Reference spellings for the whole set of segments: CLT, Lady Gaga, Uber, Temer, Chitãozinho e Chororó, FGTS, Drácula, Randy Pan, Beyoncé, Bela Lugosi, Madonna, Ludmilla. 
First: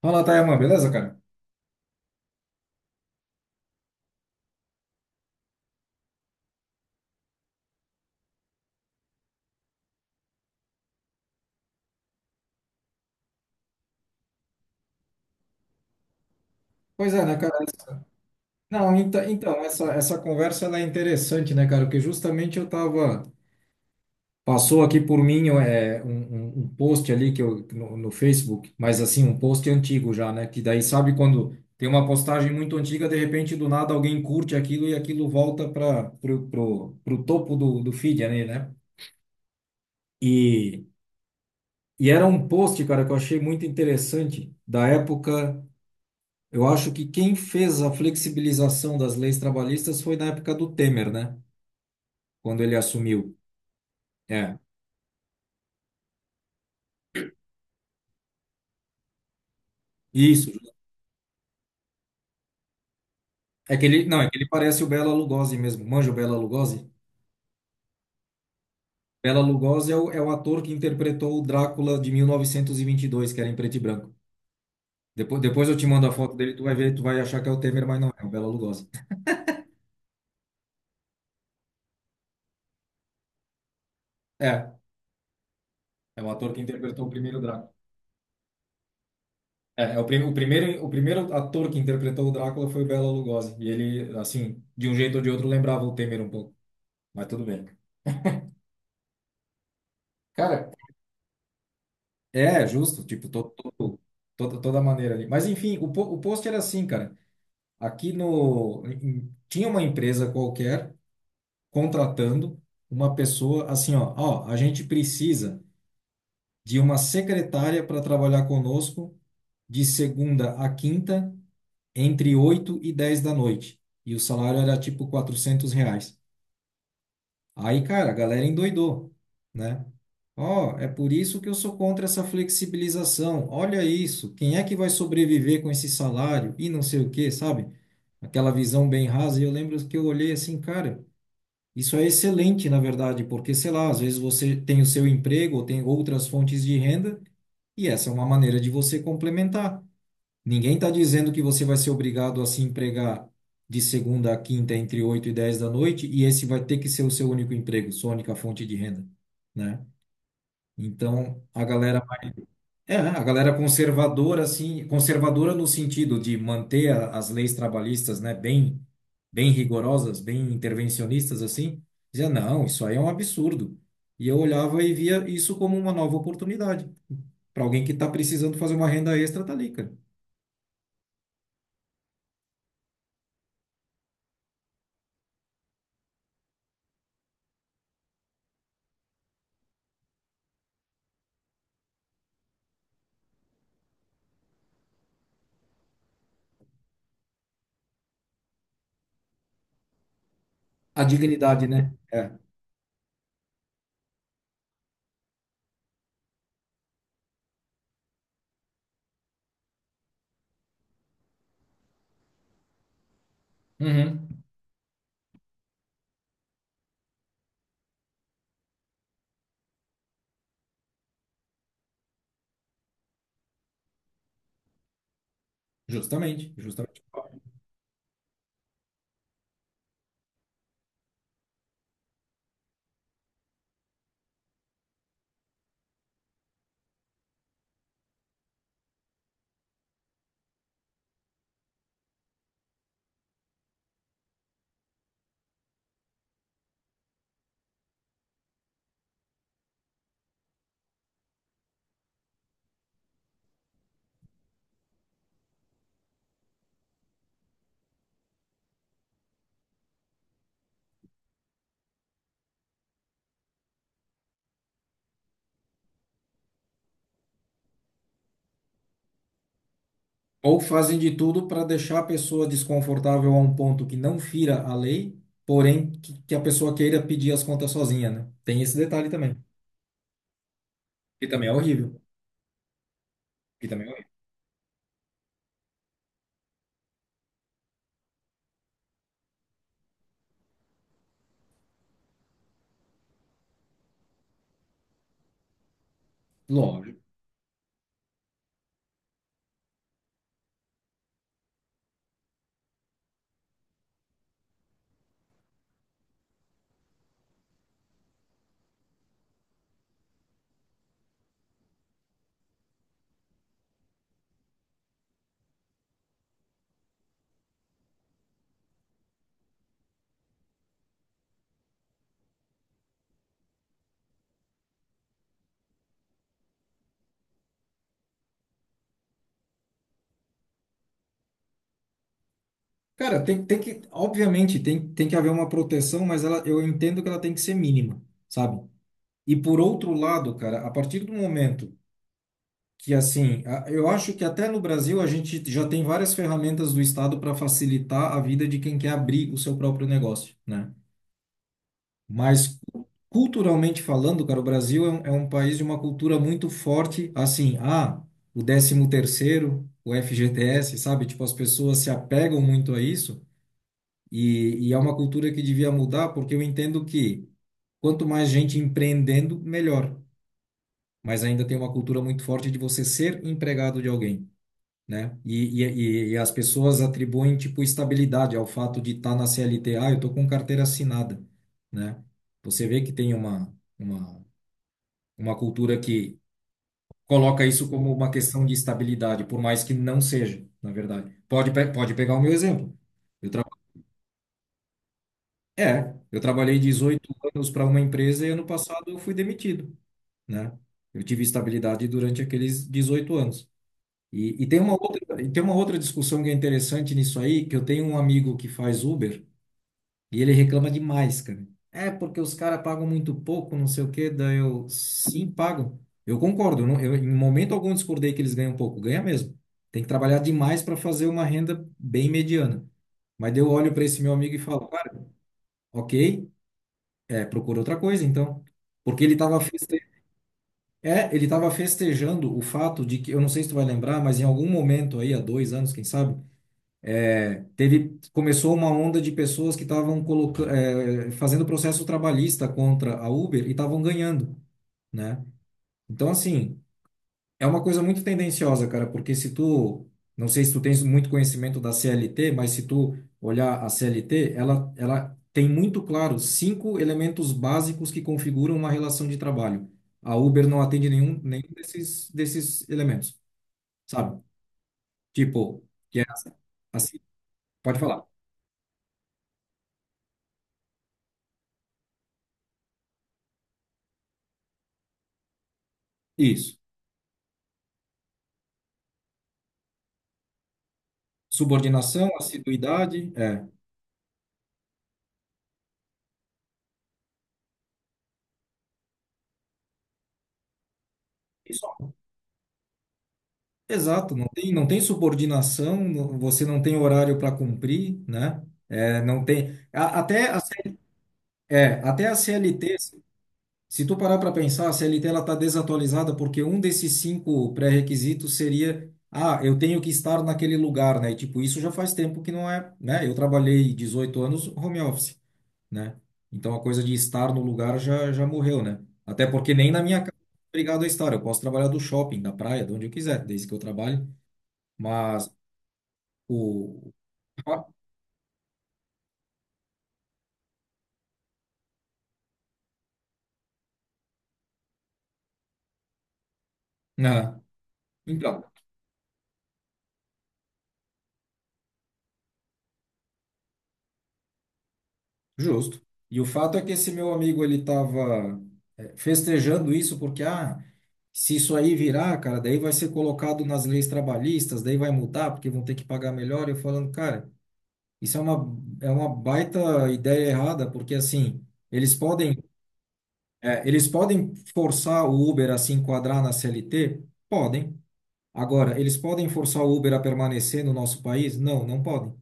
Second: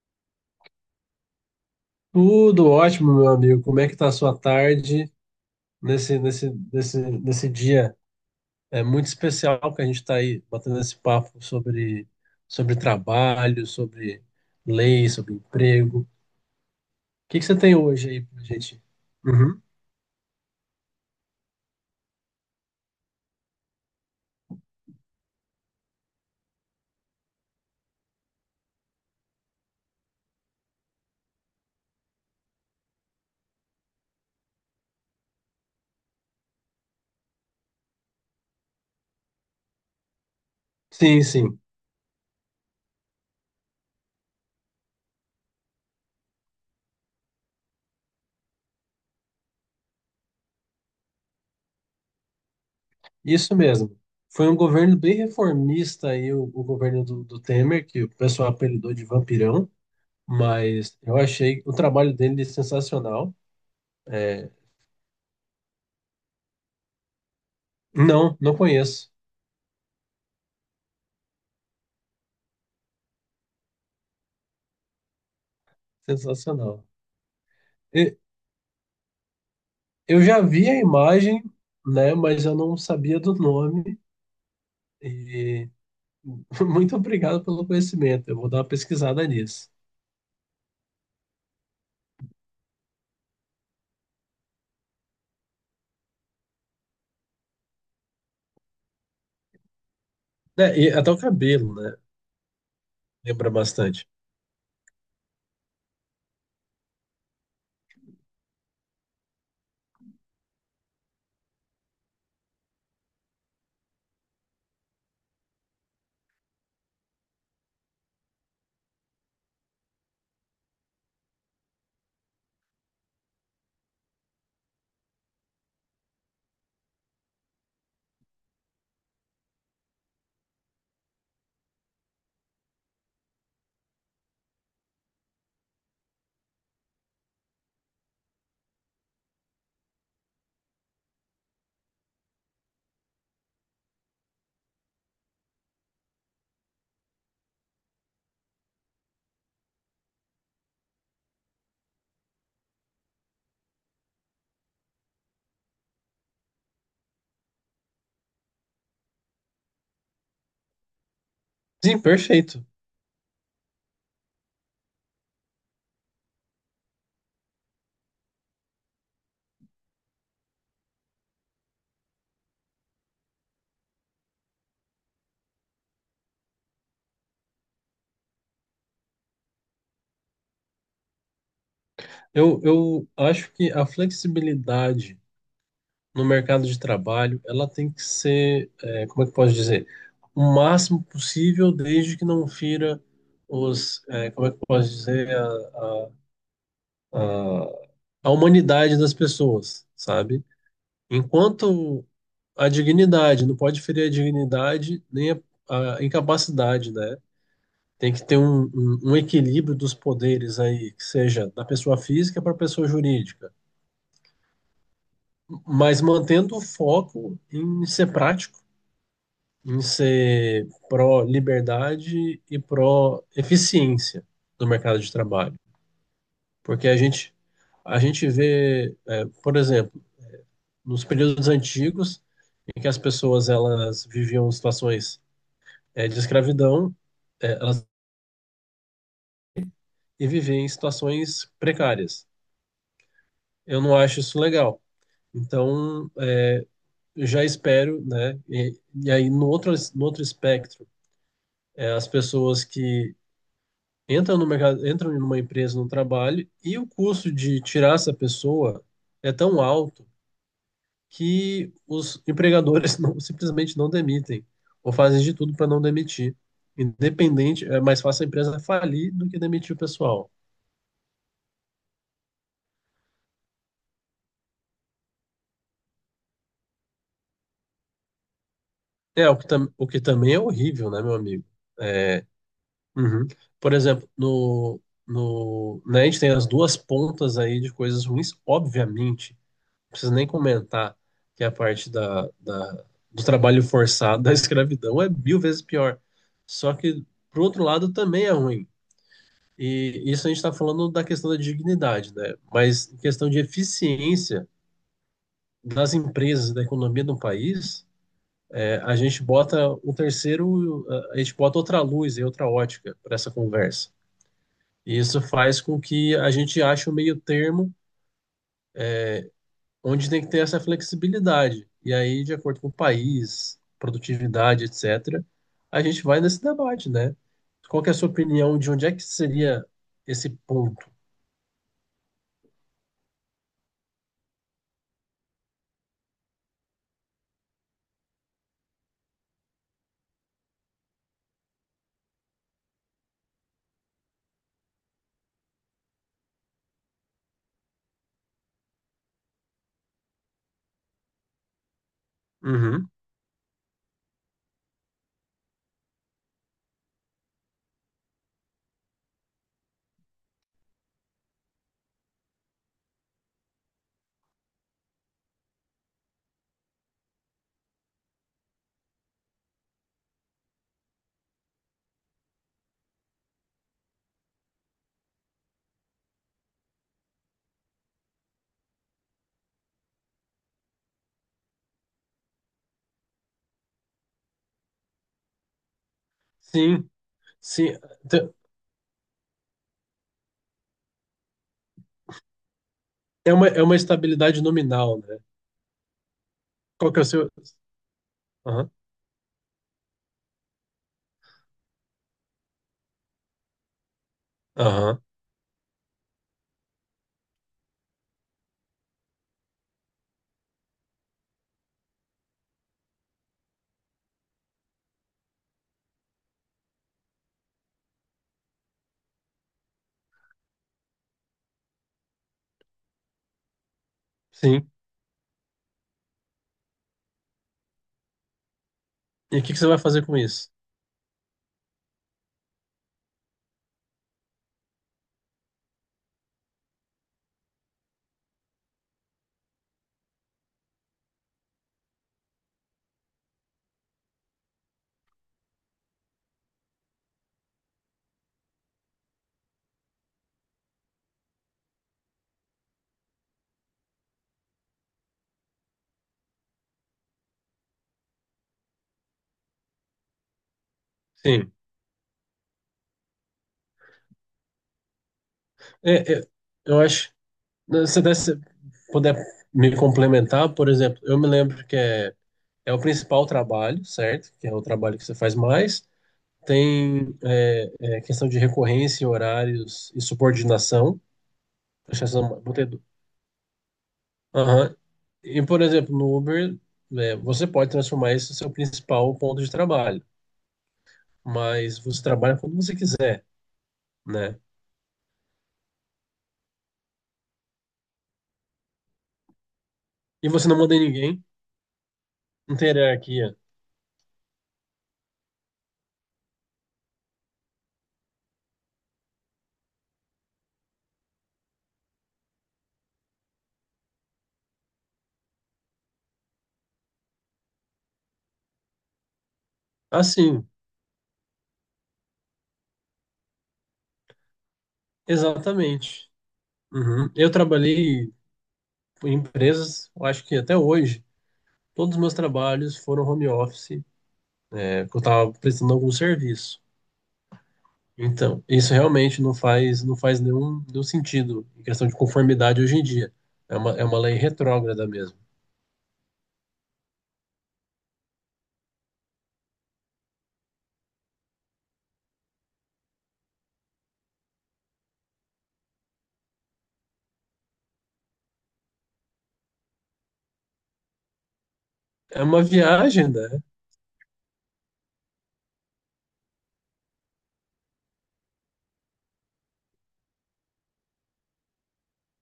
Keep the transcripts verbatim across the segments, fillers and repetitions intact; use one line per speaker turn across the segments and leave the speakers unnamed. Fala, Tayaman, beleza, cara?
Tudo ótimo, meu amigo. Como é que tá a sua tarde nesse, nesse, nesse, nesse dia? É muito especial que a gente está aí batendo esse papo sobre, sobre trabalho, sobre lei, sobre emprego. O
Pois é, né,
que que você
cara?
tem hoje aí pra gente?
Não, então, então
Uhum.
essa, essa conversa ela é interessante, né, cara? Porque justamente eu tava. Passou aqui por mim é, um, um- um post ali que eu, no, no Facebook, mas assim, um post antigo já, né? Que daí sabe quando tem uma postagem muito antiga, de repente do nada alguém curte aquilo e aquilo volta para pro, pro, pro topo do, do feed ali, né? E,
Sim, sim.
e era um post, cara, que eu achei muito interessante da época. Eu acho que quem fez a flexibilização das leis trabalhistas foi na época do Temer, né? Quando ele assumiu.
Isso mesmo. Foi um
É,
governo bem reformista aí, o, o governo do, do Temer, que o pessoal apelidou de vampirão,
isso.
mas eu achei o trabalho dele sensacional.
É que ele, não, é que ele
É,
parece o Bela Lugosi mesmo. Manja o Bela Lugosi?
não, não conheço.
Bela Lugosi é o, é o ator que interpretou o Drácula de mil novecentos e vinte e dois, que era em preto e branco. Depois, depois eu te mando a foto dele, tu vai
Sensacional.
ver, tu vai achar que é o Temer, mas não,
E-
é é o Bela Lugosi.
Eu já vi a imagem, né, mas eu não sabia do nome.
É,
E
é o ator que
muito
interpretou o primeiro
obrigado pelo
Drácula.
conhecimento. Eu vou dar uma pesquisada nisso.
É, é o, prim, o primeiro, o primeiro ator que interpretou o Drácula foi o Bela Lugosi. E ele, assim, de um jeito ou de outro, lembrava o Temer um pouco. Mas tudo bem. Cara,
Né, e até o cabelo, né?
é justo, tipo, to-
Lembra
to-
bastante.
toda, toda maneira ali. Mas enfim, o, po- o post era assim, cara. Aqui no. em- em- Tinha uma empresa qualquer contratando uma pessoa assim, ó. Ó, a gente precisa de uma secretária para trabalhar conosco de segunda a quinta, entre oito e dez da noite. E o salário era tipo quatrocentos reais. Aí, cara, a galera endoidou, né? Ó, é por isso que eu sou contra essa flexibilização. Olha isso, quem é que vai sobreviver com esse salário e não sei o quê, sabe? Aquela visão bem rasa. E eu lembro que eu olhei assim, cara, isso é excelente, na verdade, porque, sei lá, às vezes você tem o seu emprego ou tem outras fontes de renda e essa é uma maneira de você complementar. Ninguém está dizendo que você vai ser obrigado a se empregar de segunda a quinta entre oito e dez da noite e esse vai ter que ser o seu único emprego, sua única fonte de renda, né? Então, a
Sim,
galera,
perfeito.
é, a galera conservadora assim, conservadora no sentido de manter a- as leis trabalhistas, né, bem bem rigorosas, bem intervencionistas assim, dizia, não, isso aí é um absurdo. E eu olhava e via isso como uma nova oportunidade para alguém que está precisando fazer uma renda extra, tá ali, cara.
Eu, eu acho que a flexibilidade no mercado de trabalho, ela tem que ser, é, como é que eu posso dizer? O máximo possível, desde que não fira os, é, como é que eu posso dizer, a, a, a a humanidade das pessoas, sabe?
A dignidade, né?
Enquanto
É.
a dignidade, não pode ferir a dignidade nem a, a incapacidade, né? Tem que ter um, um, um equilíbrio dos poderes aí, que seja da pessoa física para a pessoa jurídica,
Uhum.
mas mantendo o foco em ser prático, em ser pró-liberdade e pró-eficiência do mercado de trabalho.
Justamente,
Porque a
justamente.
gente, a gente vê, é, por exemplo, nos períodos antigos, em que as pessoas elas viviam situações é, de escravidão é, elas, e viver em situações precárias. Eu não acho isso legal. Então, é, eu já espero, né? E, e aí, no outro, no outro espectro, é, as pessoas que entram no mercado, entram em uma empresa, no trabalho, e o custo de tirar essa pessoa é tão alto que os empregadores não, simplesmente não demitem, ou fazem de tudo para não demitir. Independente, é mais fácil a empresa falir do que demitir o pessoal.
Ou fazem de tudo para deixar a pessoa desconfortável a um ponto que não fira a lei, porém que, que a pessoa queira pedir as contas sozinha, né? Tem esse detalhe
É,
também,
o que, tam, o que também é horrível, né, meu
que
amigo?
também é horrível,
É, uhum.
que
Por
também é
exemplo,
horrível.
no, no, né, a gente tem as duas pontas aí de coisas ruins, obviamente, não precisa nem comentar que é a parte da, da- do trabalho forçado, da escravidão, é mil vezes pior. Só
Lógico.
que, por outro lado, também é ruim. E isso a gente está falando da questão da dignidade, né? Mas em questão de eficiência das empresas, e da economia do país. A gente bota um terceiro, a gente bota outra luz e outra ótica para essa conversa. E isso faz com que a gente ache um meio termo onde tem que ter essa flexibilidade. E aí, de acordo com o país, produtividade, etcétera, a gente vai nesse debate, né? Qual que é a sua opinião de onde é que seria esse ponto?
Cara, tem, tem que, obviamente, tem, tem que haver uma proteção, mas ela, eu entendo que ela tem que ser mínima, sabe? E por outro lado, cara, a partir do momento que assim, a- eu acho que até no Brasil a gente já tem várias ferramentas do Estado para facilitar a vida de quem quer abrir o seu próprio negócio, né? Mas
Uhum.
culturalmente falando, cara, o Brasil é um, é um país de uma cultura muito forte, assim, ah, o décimo terceiro, o F G T S, sabe? Tipo, as pessoas se apegam muito a isso e, e é uma cultura que devia mudar, porque eu entendo que quanto mais gente empreendendo, melhor. Mas ainda tem uma cultura muito forte de você ser empregado de alguém, né? E, e, e as pessoas atribuem, tipo, estabilidade ao fato de estar na C L T. Ah, eu tô com carteira assinada, né? Você vê que tem uma, uma, uma cultura que
Sim,
coloca isso
sim.
como uma
Te-
questão de estabilidade, por mais que não seja, na verdade. Pode, pe- pode pegar o meu exemplo. Eu
É
tra...
uma, é uma estabilidade nominal, né?
É, eu trabalhei
Qual que é o
dezoito
seu...
anos para uma empresa e ano
Aham,
passado eu fui demitido, né? Eu tive estabilidade durante aqueles dezoito anos. E, e tem uma
aham,
outra, e tem uma outra discussão que é interessante nisso aí, que eu tenho um amigo que faz Uber e ele reclama demais, cara. É porque os caras pagam muito pouco, não sei o quê, daí eu, sim, pagam. Eu concordo, eu não, eu, em momento algum discordei que eles ganham pouco, ganha mesmo. Tem que trabalhar demais para fazer uma renda bem mediana. Mas daí eu olho para esse meu amigo e falo,
sim.
cara, ok, é, procura outra coisa então. Porque ele
E
estava
o que que você vai fazer com isso?
é, ele estava festejando o fato de que, eu não sei se tu vai lembrar, mas em algum momento aí, há dois anos, quem sabe, teve, começou uma onda de pessoas que estavam colocando, é, fazendo processo trabalhista contra a Uber e estavam ganhando, né? Então, assim, é uma coisa muito tendenciosa, cara, porque se tu, não sei se tu tens muito conhecimento da C L T, mas se tu olhar a C L T, ela, ela tem muito claro cinco elementos básicos que configuram uma relação de trabalho. A Uber não atende nenhum, nenhum
Sim.
desses, desses elementos, sabe? Tipo, que é,
É, é,
assim,
eu
assim,
acho.
pode
Né,
falar.
se puder me complementar, por exemplo, eu me lembro que é, é o principal trabalho, certo? Que é o trabalho que você faz mais.
Isso.
Tem é, é, questão de recorrência, horários e subordinação. Acho que
Subordinação,
essa é uma- botei du-
assiduidade, é.
Aham. E, por exemplo, no Uber, né, você pode transformar isso no seu principal ponto de trabalho, mas
Isso.
você trabalha quando você quiser,
Exato, não
né?
tem, não tem subordinação, não- você não tem horário para cumprir, né? É, não tem. a-
E
até a,
você não
C-
manda em ninguém,
é, até a
não tem
C L T, se
hierarquia.
se tu parar para pensar, a C L T ela está desatualizada porque um desses cinco pré-requisitos seria, ah, eu tenho que estar naquele lugar, né? E, tipo, isso já faz tempo que não é, né? Eu trabalhei dezoito anos home office, né? Então a coisa de estar no lugar já, já morreu, né? Até porque nem na minha casa eu sou
Assim,
obrigado a estar. Eu posso trabalhar do shopping, da praia, de onde eu quiser, desde que eu trabalhe. Mas
exatamente.
o.
Uhum. Eu
Ah,
trabalhei em empresas, eu acho que até hoje, todos os meus trabalhos foram home office, é, porque eu estava prestando algum serviço.
né?
Então,
Então,
isso realmente não faz, não faz nenhum, nenhum sentido em questão de conformidade hoje em dia. É uma, é uma lei retrógrada mesmo.
justo. E o fato é que esse meu amigo ele estava festejando isso porque, ah, se isso aí virar, cara, daí vai ser colocado nas leis trabalhistas, daí vai mudar porque vão ter que pagar melhor. Eu falando, cara, isso é uma, é uma baita ideia errada, porque assim. Eles
É
podem
uma viagem, né?
É, eles podem forçar o Uber a se enquadrar na C L T? Podem. Agora, eles podem forçar o Uber a permanecer no nosso país? Não, não podem.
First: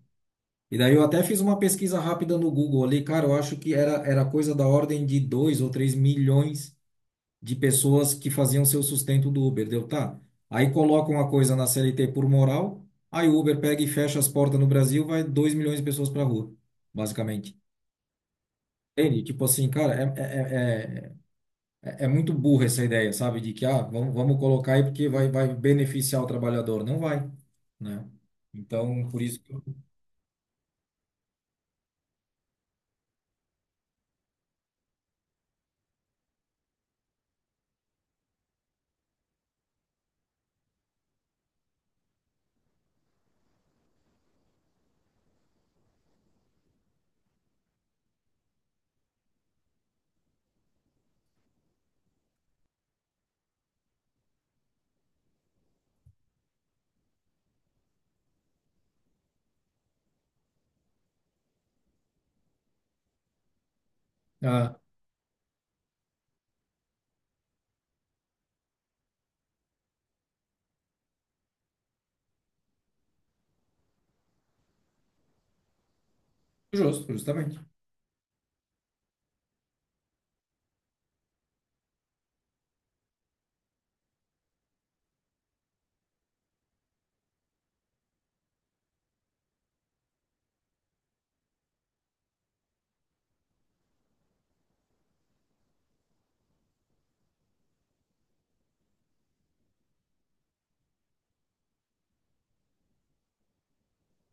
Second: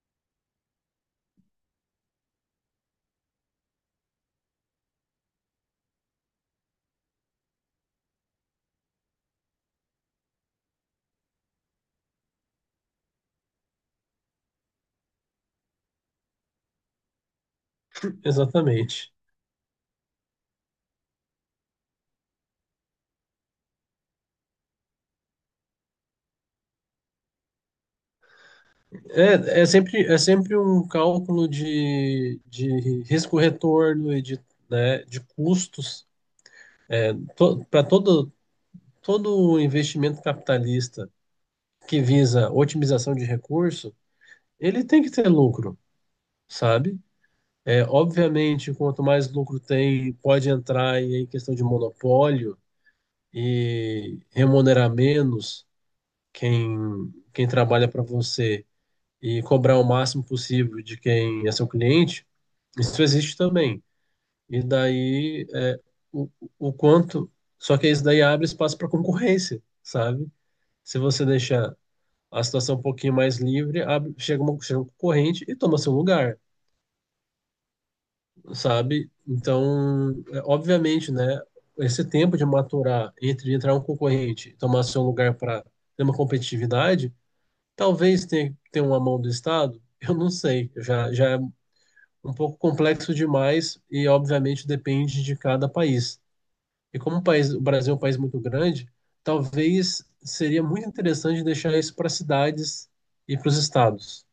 E daí eu até fiz uma pesquisa rápida no Google ali, cara, eu acho que era, era coisa da ordem de dois ou três milhões de pessoas que faziam seu sustento do Uber, deu tá? Aí colocam a coisa na C L T por moral, aí o Uber pega e fecha as portas no Brasil, vai dois milhões de pessoas pra rua, basicamente.
Exatamente.
Entende? Tipo assim, cara, é, é, é, é é, é muito burra essa ideia, sabe? De que, ah, vamos, vamos colocar aí porque vai, vai beneficiar o trabalhador. Não vai, né? Então, por isso que...
É,
eu-
é sempre, é sempre um cálculo de, de risco-retorno e de, né, de custos. To, para todo, todo investimento capitalista que visa otimização de recurso, ele tem que ter lucro, sabe? É, obviamente, quanto mais lucro tem, pode entrar em questão de monopólio e remunerar menos quem, quem trabalha para você e cobrar o máximo possível de quem é seu cliente. Isso existe também. E
Ah,
daí, é, o, o quanto. Só que isso daí abre espaço para concorrência, sabe? Se você deixar a situação um pouquinho mais livre, abre, chega, uma, chega um concorrente e toma seu lugar,
justo, justamente.
sabe? Então, é, obviamente, né, esse tempo de maturar entre entrar um concorrente e tomar seu lugar para ter uma competitividade, talvez tenha, tenha uma mão do Estado, eu não sei, já, já é um pouco complexo demais e, obviamente, depende de cada país. E como o, país, o Brasil é um país muito grande, talvez seria muito interessante deixar isso para cidades e para os estados.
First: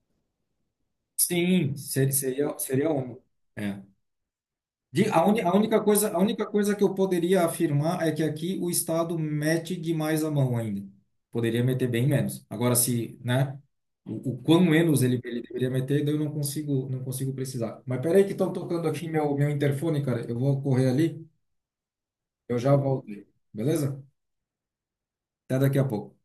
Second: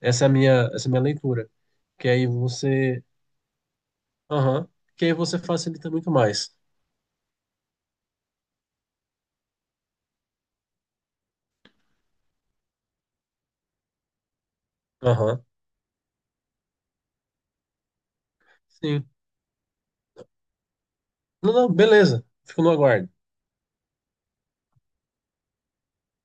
Essa é a minha, essa é a minha leitura.
Sim,
Que
ser-
aí
seria, seria
você.
um. É.
Aham. Que
De,
aí
a,
você
uni- a única
facilita
coisa,
muito
a única
mais.
coisa que eu poderia afirmar é que aqui o Estado mete demais a mão ainda. Poderia meter bem menos. Agora, se, né? O, o quão menos ele, ele
Aham.
deveria meter, daí eu não consigo, não consigo precisar. Mas peraí que estão tocando aqui
Sim.
meu, meu interfone, cara. Eu vou correr ali.
Não, não, beleza.
Eu
Fico no
já
aguardo.
voltei. Beleza? Até daqui a pouco.